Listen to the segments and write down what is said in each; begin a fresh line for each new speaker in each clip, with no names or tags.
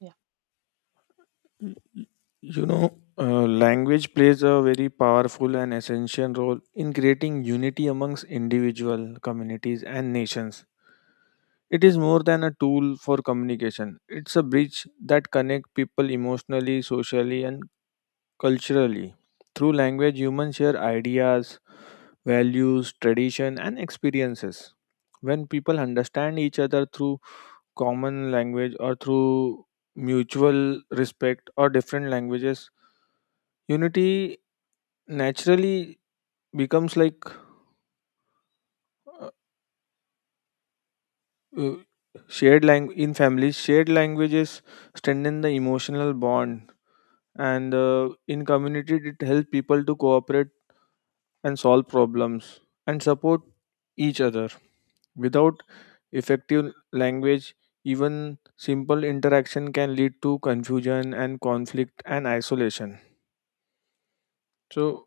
Yeah.
Language plays a very powerful and essential role in creating unity amongst individual communities and nations. It is more than a tool for communication. It's a bridge that connects people emotionally, socially, and culturally. Through language, humans share ideas, values, tradition, and experiences. When people understand each other through common language or through mutual respect or different languages, unity naturally becomes like uh, uh, in families shared languages strengthen the emotional bond, and in community it helps people to cooperate and solve problems and support each other. Without effective language, even simple interaction can lead to confusion and conflict and isolation. So,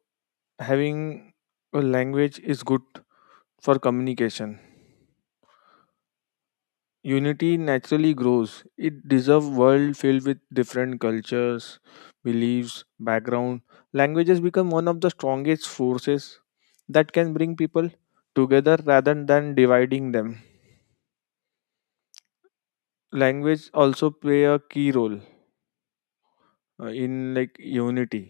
having a language is good for communication. Unity naturally grows. It deserves world filled with different cultures, beliefs, background. Languages become one of the strongest forces that can bring people together rather than dividing them. Language also play a key role in like unity,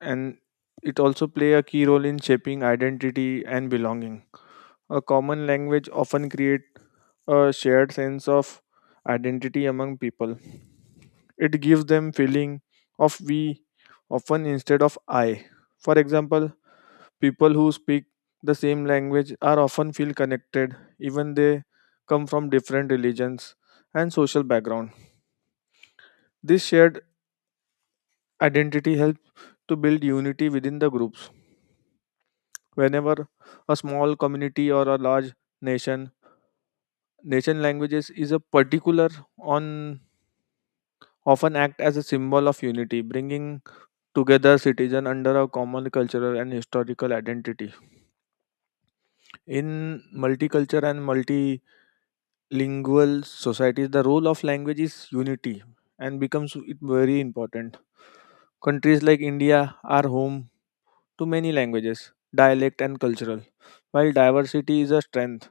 and it also play a key role in shaping identity and belonging. A common language often create a shared sense of identity among people. It gives them feeling of we often instead of I. For example, people who speak the same language are often feel connected even they come from different religions and social background. This shared identity helps to build unity within the groups. Whenever a small community or a large nation, languages is a particular on often act as a symbol of unity, bringing together citizens under a common cultural and historical identity. In multicultural and multilingual societies, the role of language is unity and becomes it very important. Countries like India are home to many languages, dialect and cultural. While diversity is a strength,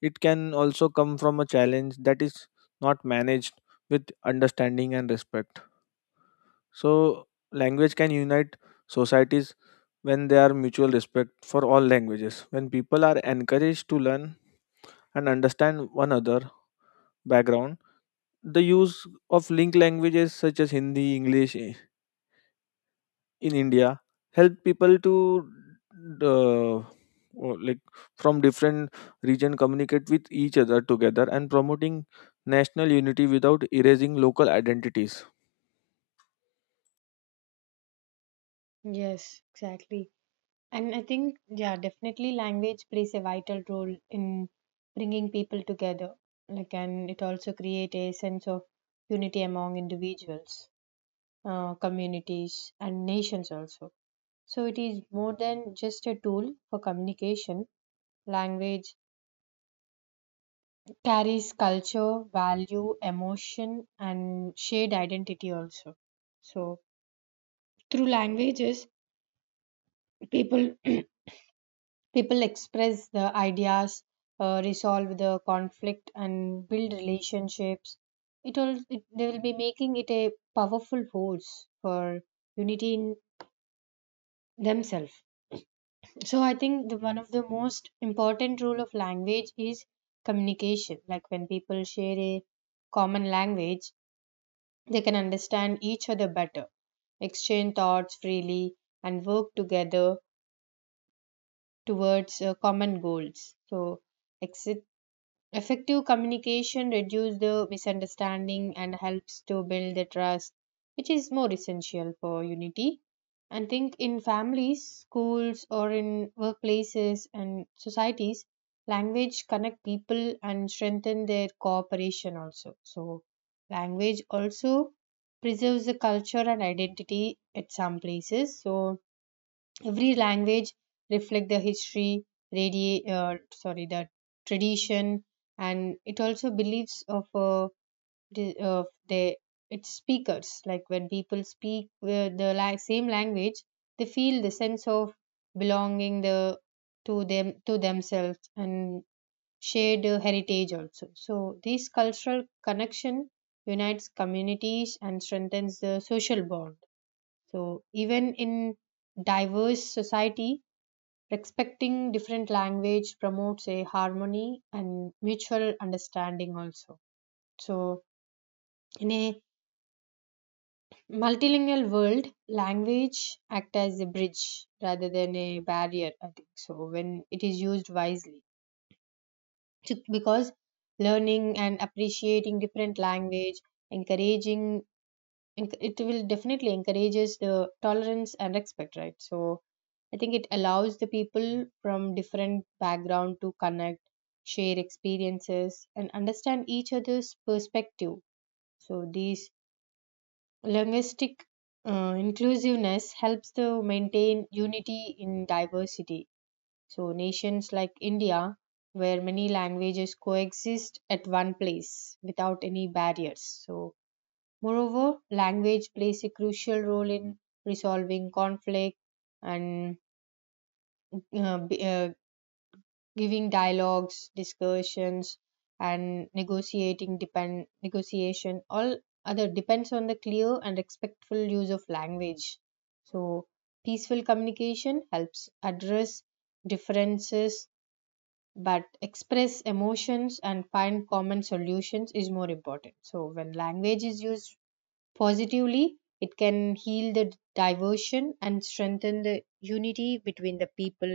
it can also come from a challenge that is not managed with understanding and respect. So, language can unite societies when there are mutual respect for all languages. When people are encouraged to learn and understand one other background, the use of linked languages such as Hindi, in India help people to uh, or like from different region communicate with each other together and promoting national unity without erasing local identities.
Yes, exactly. And I think, yeah, definitely language plays a vital role in bringing people together. Like, and it also creates a sense of unity among individuals, communities, and nations also. So it is more than just a tool for communication. Language carries culture, value, emotion, and shared identity also. So through languages, people people express the ideas, resolve the conflict and build relationships. They will be making it a powerful force for unity in themselves. So I think the one of the most important role of language is communication. Like when people share a common language, they can understand each other better, exchange thoughts freely, and work together towards common goals. So ex- effective communication reduces the misunderstanding and helps to build the trust, which is more essential for unity. And think in families, schools, or in workplaces and societies, language connect people and strengthen their cooperation also. So, language also preserves the culture and identity at some places. So, every language reflect the history, radi- sorry the tradition, and it also believes of the its speakers. Like when people speak same language, they feel the sense of belonging the to them to themselves and shared heritage also. So this cultural connection unites communities and strengthens the social bond. So even in diverse society, respecting different language promotes a harmony and mutual understanding also. So in a multilingual world, language act as a bridge rather than a barrier, I think. So when it is used wisely. So, because learning and appreciating different language, encouraging it will definitely encourages the tolerance and respect, right? So I think it allows the people from different background to connect, share experiences, and understand each other's perspective. So these linguistic, inclusiveness helps to maintain unity in diversity. So nations like India, where many languages coexist at one place without any barriers. So moreover, language plays a crucial role in resolving conflict and uh, b- uh, giving dialogues, discussions, and negotiating depend negotiation. All other depends on the clear and respectful use of language. So, peaceful communication helps address differences, but express emotions and find common solutions is more important. So when language is used positively, it can heal the diversion and strengthen the unity between the people,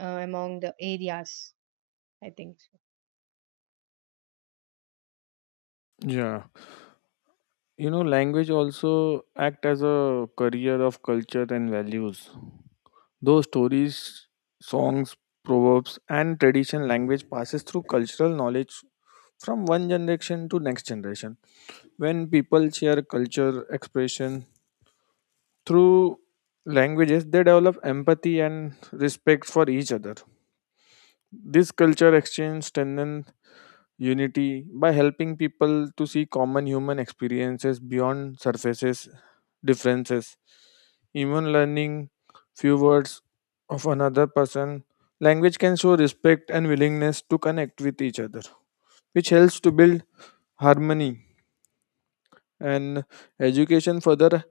among the areas. I think so.
Yeah. Language also act as a carrier of culture and values. Those stories, songs, proverbs, and tradition language passes through cultural knowledge from one generation to next generation. When people share culture expression through languages, they develop empathy and respect for each other. This culture exchange strengthens unity by helping people to see common human experiences beyond surfaces differences. Even learning few words of another person, language can show respect and willingness to connect with each other, which helps to build harmony. And education further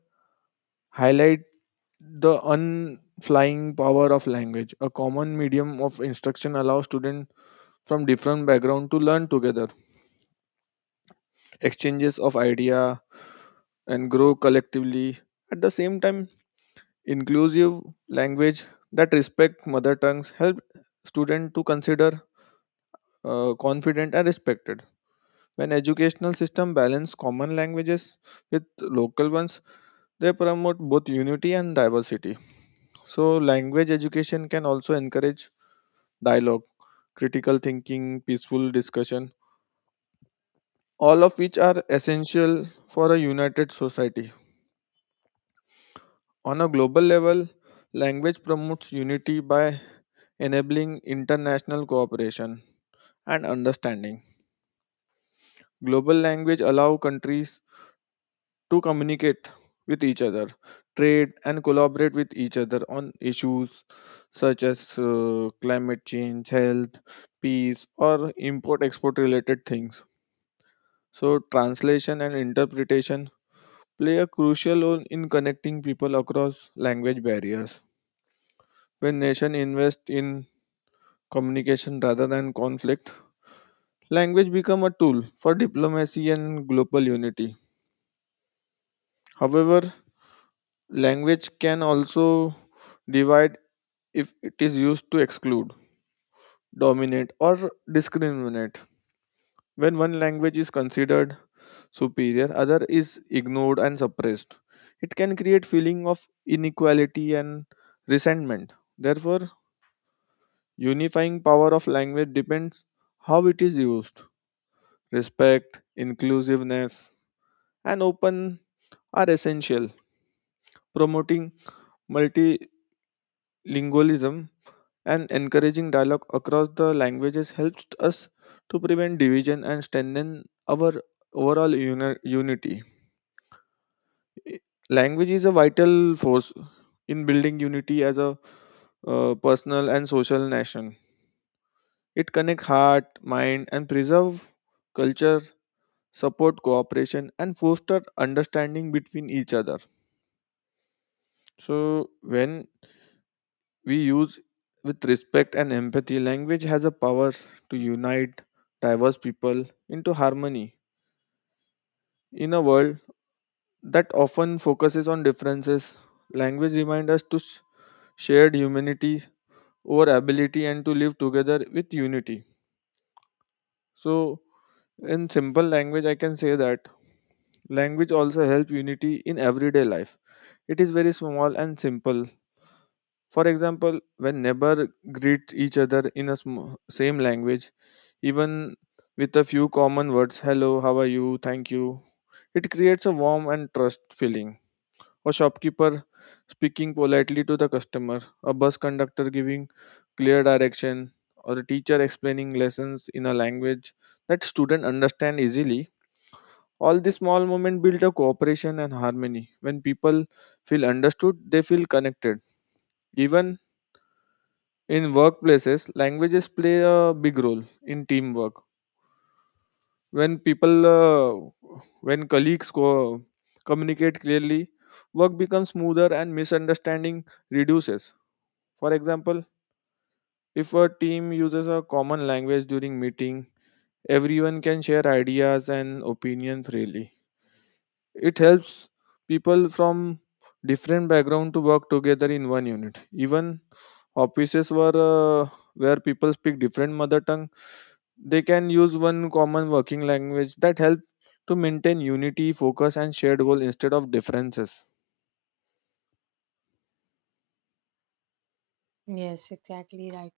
highlight the unflying power of language. A common medium of instruction allows students from different background to learn together, exchanges of idea, and grow collectively. At the same time, inclusive language that respect mother tongues help students to consider confident and respected. When educational system balance common languages with local ones, they promote both unity and diversity. So language education can also encourage dialogue, critical thinking, peaceful discussion, all of which are essential for a united society. On a global level, language promotes unity by enabling international cooperation and understanding. Global language allow countries to communicate with each other, trade and collaborate with each other on issues such as climate change, health, peace or import export related things. So translation and interpretation play a crucial role in connecting people across language barriers. When nations invest in communication rather than conflict, language become a tool for diplomacy and global unity. However, language can also divide if it is used to exclude, dominate, or discriminate. When one language is considered superior, other is ignored and suppressed. It can create feeling of inequality and resentment. Therefore, unifying power of language depends how it is used. Respect, inclusiveness, and open are essential. Promoting multilingualism and encouraging dialogue across the languages helps us to prevent division and strengthen our overall unity. Language is a vital force in building unity as a personal and social nation. It connects heart, mind, and preserve culture, support cooperation, and foster understanding between each other. So when we use with respect and empathy, language has a power to unite diverse people into harmony. In a world that often focuses on differences, language reminds us to shared humanity over ability and to live together with unity. So, in simple language, I can say that language also helps unity in everyday life. It is very small and simple. For example, when neighbor greet each other in a same language, even with a few common words, hello, how are you, thank you. It creates a warm and trust feeling. A shopkeeper speaking politely to the customer, a bus conductor giving clear direction, or a teacher explaining lessons in a language that student understand easily. All these small moments build a cooperation and harmony. When people feel understood, they feel connected. Even in workplaces, languages play a big role in teamwork. When colleagues communicate clearly, work becomes smoother and misunderstanding reduces. For example, if a team uses a common language during meeting, everyone can share ideas and opinions freely. It helps people from different background to work together in one unit. Even offices were where people speak different mother tongue. They can use one common working language that help to maintain unity, focus, and shared goal instead of differences.
Yes, exactly right.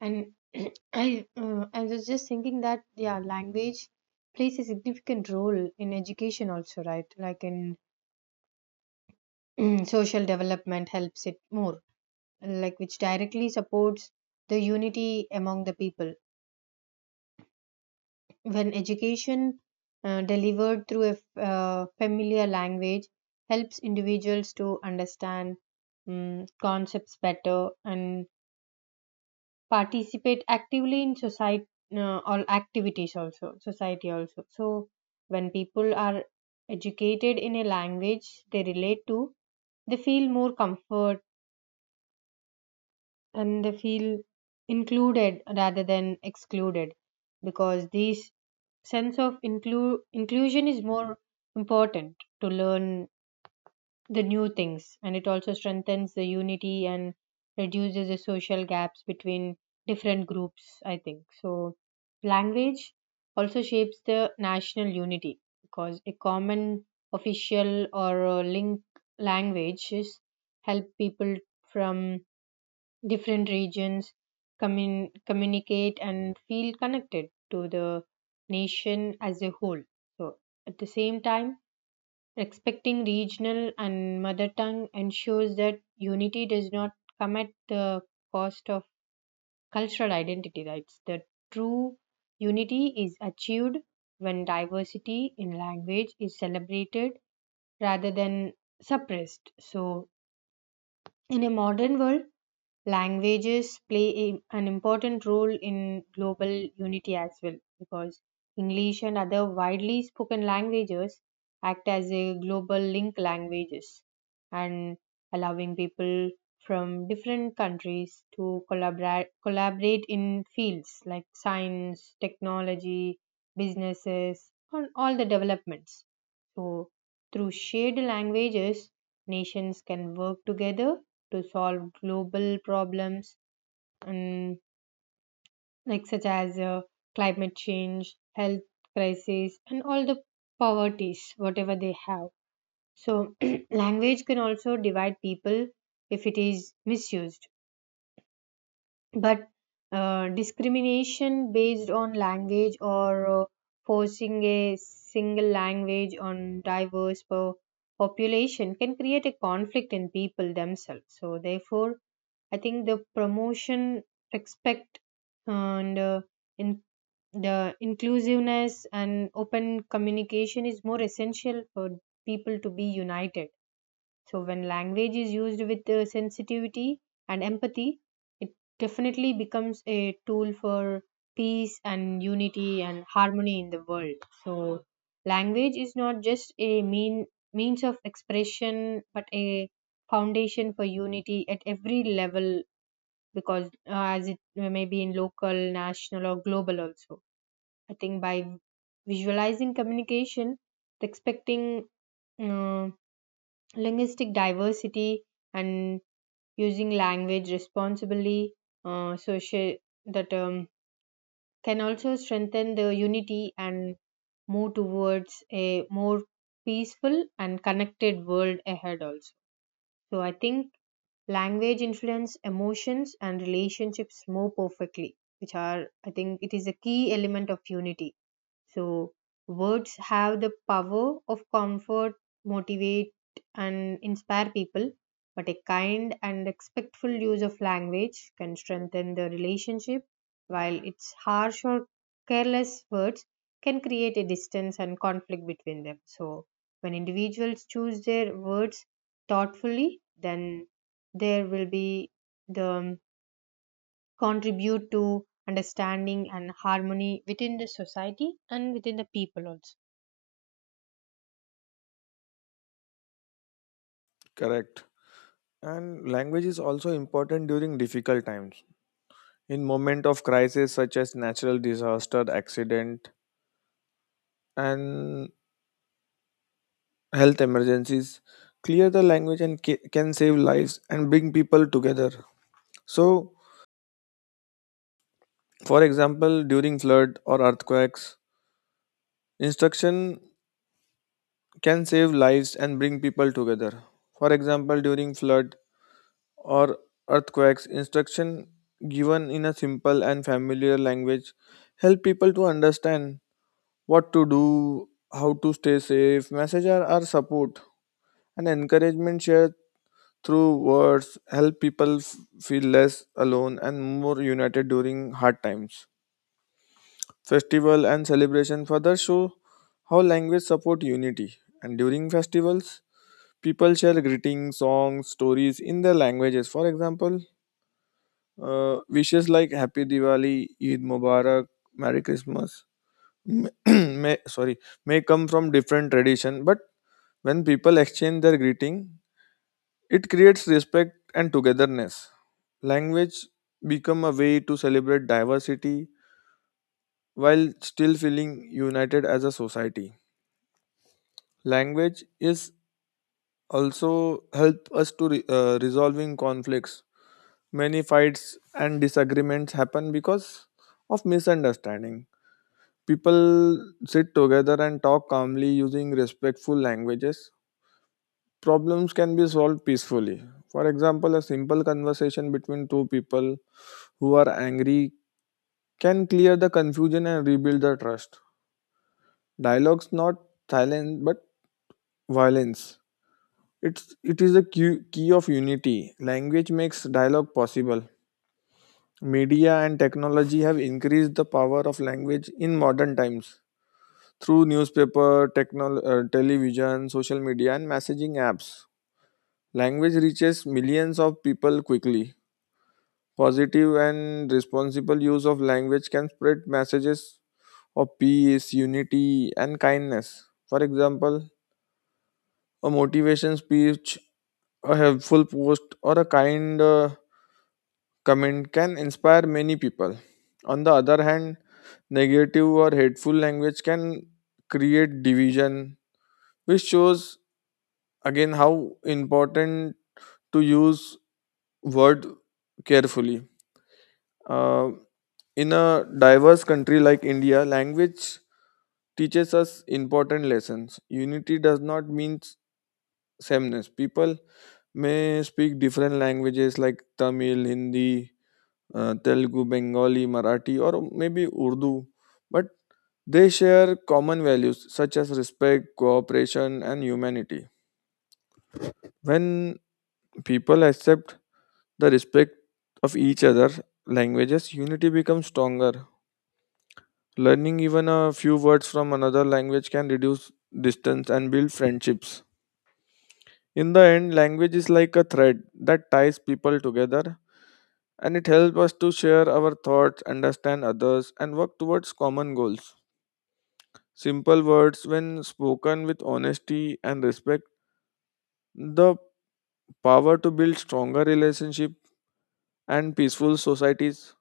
And I was just thinking that, yeah, language plays a significant role in education also, right? Like in social development helps it more, like which directly supports the unity among the people. When education delivered through a familiar language helps individuals to understand concepts better and participate actively in society, all activities also society also. So when people are educated in a language they relate to, they feel more comfort and they feel included rather than excluded. Because these sense of inclusion is more important to learn the new things, and it also strengthens the unity and reduces the social gaps between different groups, I think. So language also shapes the national unity, because a common official or link languages help people from different regions communicate and feel connected to the nation as a whole. So, at the same time, respecting regional and mother tongue ensures that unity does not come at the cost of cultural identity. Right, the true unity is achieved when diversity in language is celebrated rather than suppressed. So, in a modern world, languages play a, an important role in global unity as well, because English and other widely spoken languages act as a global link languages, and allowing people from different countries to collaborate in fields like science, technology, businesses, and all the developments. So through shared languages, nations can work together to solve global problems and like such as, climate change, health crisis, and all the poverties, whatever they have. So language can also divide people if it is misused. But discrimination based on language or forcing a single language on diverse population can create a conflict in people themselves. So therefore, I think the promotion, respect, and in the inclusiveness and open communication is more essential for people to be united. So when language is used with sensitivity and empathy, it definitely becomes a tool for peace and unity and harmony in the world. So language is not just a mean means of expression but a foundation for unity at every level, because as it may be in local, national, or global also. I think by visualizing communication, expecting uh, linguistic diversity, and using language responsibly, social that can also strengthen the unity and move towards a more peaceful and connected world ahead also. So I think language influence emotions and relationships more perfectly, which are, I think, it is a key element of unity. So, words have the power of comfort, motivate, and inspire people, but a kind and respectful use of language can strengthen the relationship, while its harsh or careless words can create a distance and conflict between them. So, when individuals choose their words thoughtfully, then there will be the contribute to understanding and harmony within the society and within the people also.
Correct. And language is also important during difficult times. In moment of crisis such as natural disaster, accident, and health emergencies, clear the language and can save lives and bring people together. So, for example, during flood or earthquakes, instruction can save lives and bring people together. For example, during flood or earthquakes, instruction given in a simple and familiar language help people to understand what to do, how to stay safe. Messages are support and encouragement shared through words help people feel less alone and more united during hard times. Festival and celebration further show how language support unity, and during festivals people share greetings, songs, stories in their languages. For example, wishes like Happy Diwali, Eid Mubarak, Merry Christmas m- may, sorry, may come from different tradition, but when people exchange their greeting, it creates respect and togetherness. Language become a way to celebrate diversity while still feeling united as a society. Language is also help us to resolving conflicts. Many fights and disagreements happen because of misunderstanding. People sit together and talk calmly using respectful languages. Problems can be solved peacefully. For example, a simple conversation between two people who are angry can clear the confusion and rebuild the trust. Dialogues not silence but violence. It is a key, key of unity. Language makes dialogue possible. Media and technology have increased the power of language in modern times through newspaper, television, social media, and messaging apps. Language reaches millions of people quickly. Positive and responsible use of language can spread messages of peace, unity, and kindness. For example, a motivation speech, a helpful post, or a kind comment can inspire many people. On the other hand, negative or hateful language can create division, which shows again how important to use word carefully. Uh, in a diverse country like India, language teaches us important lessons. Unity does not mean sameness. People may speak different languages like Tamil, Hindi, Telugu, Bengali, Marathi, or maybe Urdu, but they share common values such as respect, cooperation, and humanity. When people accept the respect of each other languages, unity becomes stronger. Learning even a few words from another language can reduce distance and build friendships. In the end, language is like a thread that ties people together and it helps us to share our thoughts, understand others, and work towards common goals. Simple words, when spoken with honesty and respect, the power to build stronger relationships and peaceful societies.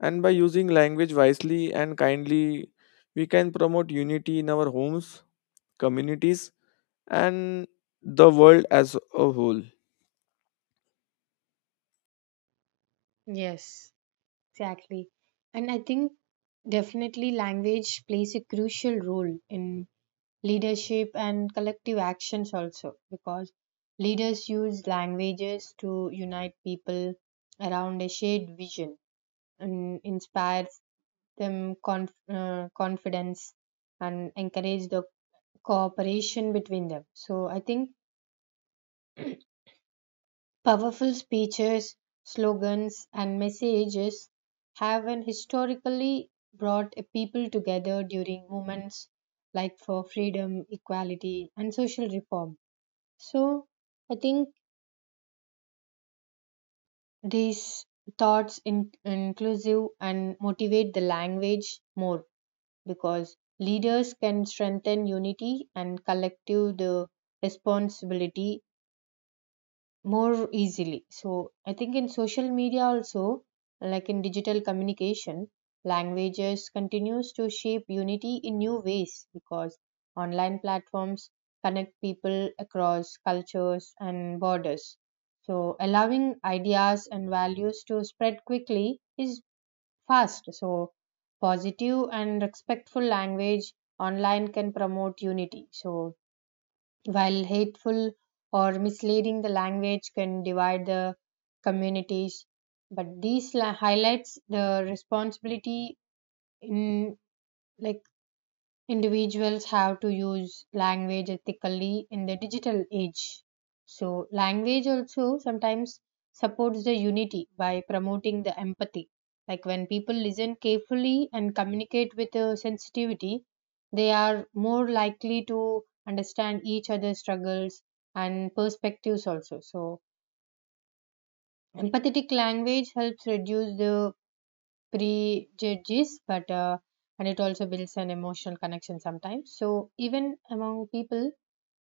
And by using language wisely and kindly, we can promote unity in our homes, communities, and the world as a whole.
Yes, exactly. And I think definitely language plays a crucial role in leadership and collective actions also, because leaders use languages to unite people around a shared vision and inspire them, confidence, and encourage the cooperation between them. So I think powerful speeches, slogans, and messages have an historically brought a people together during movements like for freedom, equality, and social reform. So, I think these thoughts, inclusive and motivate the language more, because leaders can strengthen unity and collective the responsibility more easily. So I think in social media also, like in digital communication, languages continues to shape unity in new ways, because online platforms connect people across cultures and borders. So allowing ideas and values to spread quickly is fast. So positive and respectful language online can promote unity. So while hateful or misleading the language can divide the communities, but these highlights the responsibility in like individuals have to use language ethically in the digital age. So, language also sometimes supports the unity by promoting the empathy. Like when people listen carefully and communicate with sensitivity, they are more likely to understand each other's struggles and perspectives also. So, empathetic language helps reduce the prejudges, but and it also builds an emotional connection sometimes. So even among people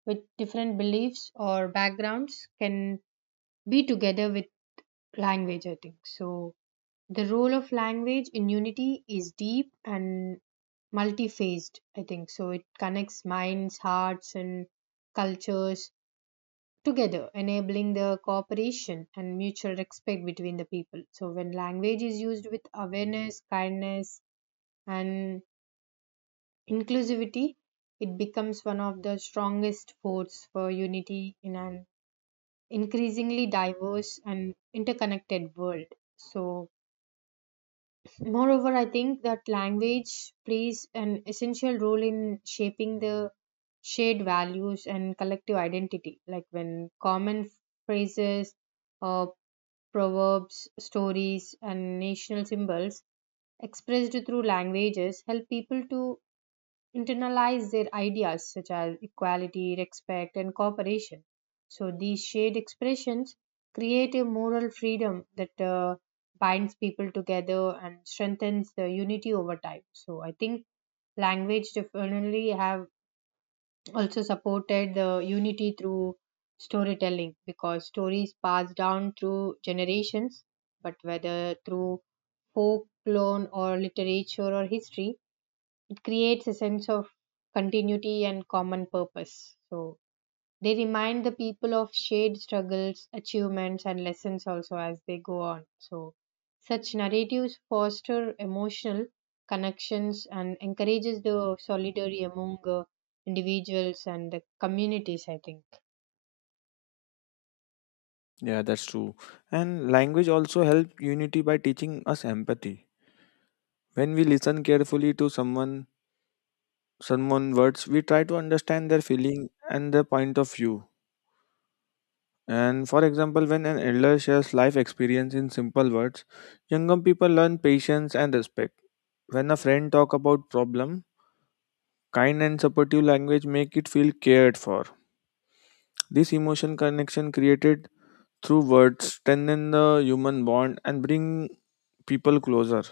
with different beliefs or backgrounds can be together with language, I think so. The role of language in unity is deep and multi-phased, I think so. It connects minds, hearts, and cultures together, enabling the cooperation and mutual respect between the people. So, when language is used with awareness, kindness, and inclusivity, it becomes one of the strongest forces for unity in an increasingly diverse and interconnected world. So, moreover, I think that language plays an essential role in shaping the shared values and collective identity. Like when common phrases, uh, proverbs, stories, and national symbols expressed through languages help people to internalize their ideas such as equality, respect, and cooperation. So these shared expressions create a moral freedom that binds people together and strengthens the unity over time. So I think language definitely have also supported the unity through storytelling, because stories pass down through generations, but whether through folklore or literature or history, it creates a sense of continuity and common purpose. So they remind the people of shared struggles, achievements, and lessons also as they go on. So such narratives foster emotional connections and encourages the solidarity among, individuals and the communities, I think.
Yeah, that's true. And language also helps unity by teaching us empathy. When we listen carefully to someone, someone words, we try to understand their feeling and their point of view. And for example, when an elder shares life experience in simple words, younger people learn patience and respect. When a friend talk about problem, kind and supportive language make it feel cared for. This emotion connection created through words strengthen the human bond and bring people closer.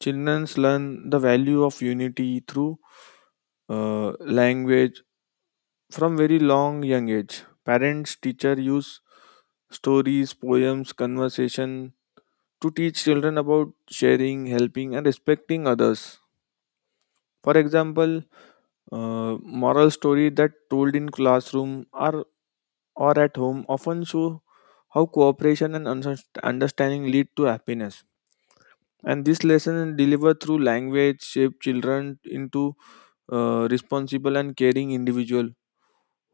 Children learn the value of unity through language from very long young age. Parents, teacher use stories, poems, conversation to teach children about sharing, helping, and respecting others. For example, moral stories that told in classroom or at home often show how cooperation and understanding lead to happiness. And this lesson delivered through language shape children into responsible and caring individual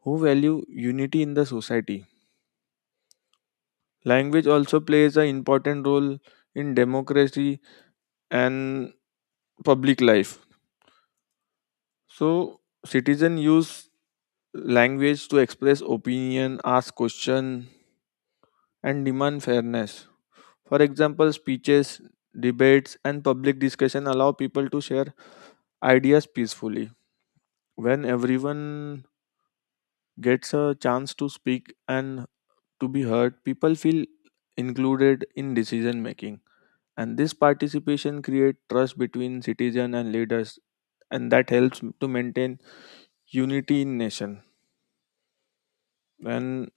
who value unity in the society. Language also plays an important role in democracy and public life. So citizen use language to express opinion, ask question and demand fairness. For example, speeches, debates and public discussion allow people to share ideas peacefully. When everyone gets a chance to speak and to be heard, people feel included in decision making, and this participation creates trust between citizen and leaders, and that helps to maintain unity in nation. And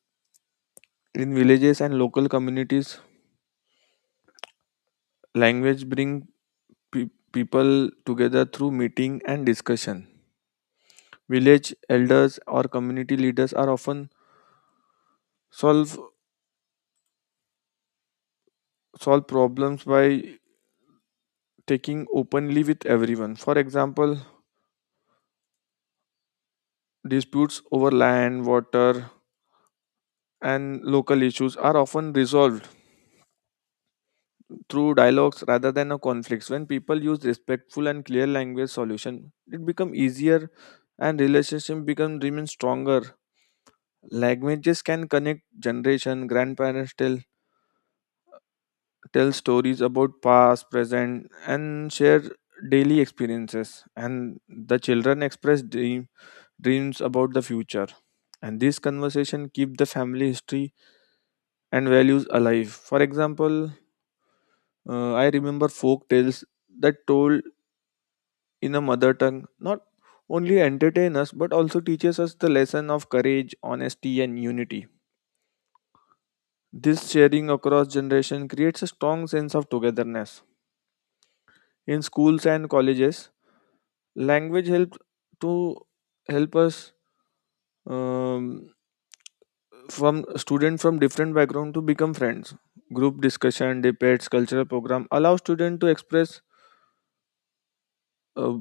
in villages and local communities, language bring people together through meeting and discussion. Village elders or community leaders are often solve solve problems by taking openly with everyone. For example, disputes over land, water, and local issues are often resolved through dialogues rather than a conflicts. When people use respectful and clear language solution, it become easier and relationship become remain stronger. Languages can connect generation. Grandparents tell stories about past, present, and share daily experiences. And the children express dreams about the future. And this conversation keep the family history and values alive. For example, I remember folk tales that told in a mother tongue not only entertain us but also teaches us the lesson of courage, honesty, and unity. This sharing across generation creates a strong sense of togetherness. In schools and colleges, language helps to help us um, from students from different background to become friends. Group discussion, debates, cultural program allow students to uh,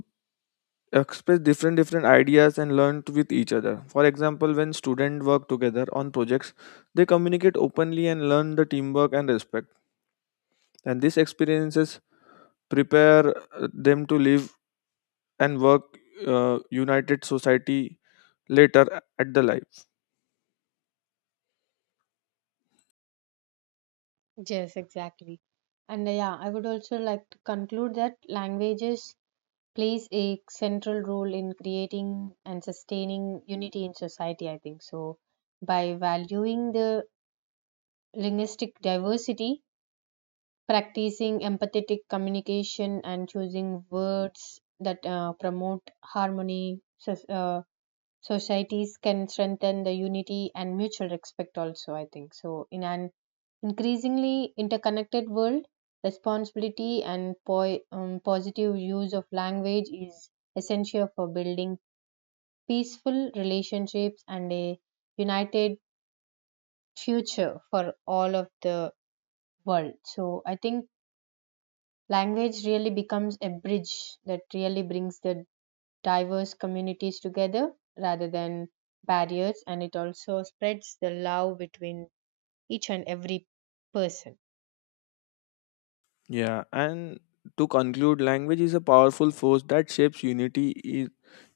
express different ideas and learn with each other. For example, when students work together on projects, they communicate openly and learn the teamwork and respect. And these experiences prepare them to live and work united society later at the life.
Yes, exactly. And yeah, I would also like to conclude that languages plays a central role in creating and sustaining unity in society, I think. So, by valuing the linguistic diversity, practicing empathetic communication, and choosing words that promote harmony, so, societies can strengthen the unity and mutual respect, also, I think. So, in an increasingly interconnected world, responsibility and positive use of language is essential for building peaceful relationships and a united future for all of the world. So I think language really becomes a bridge that really brings the diverse communities together rather than barriers, and it also spreads the love between each and every person.
Yeah, and to conclude, language is a powerful force that shapes unity i-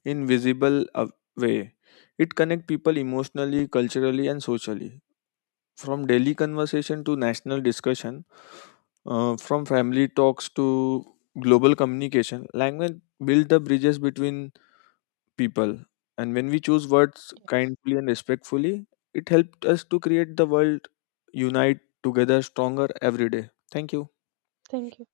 in visible way. It connects people emotionally, culturally and socially. From daily conversation to national discussion, from family talks to global communication, language builds the bridges between people. And when we choose words kindly and respectfully, it helped us to create the world unite together stronger every day. Thank you.
Thank you.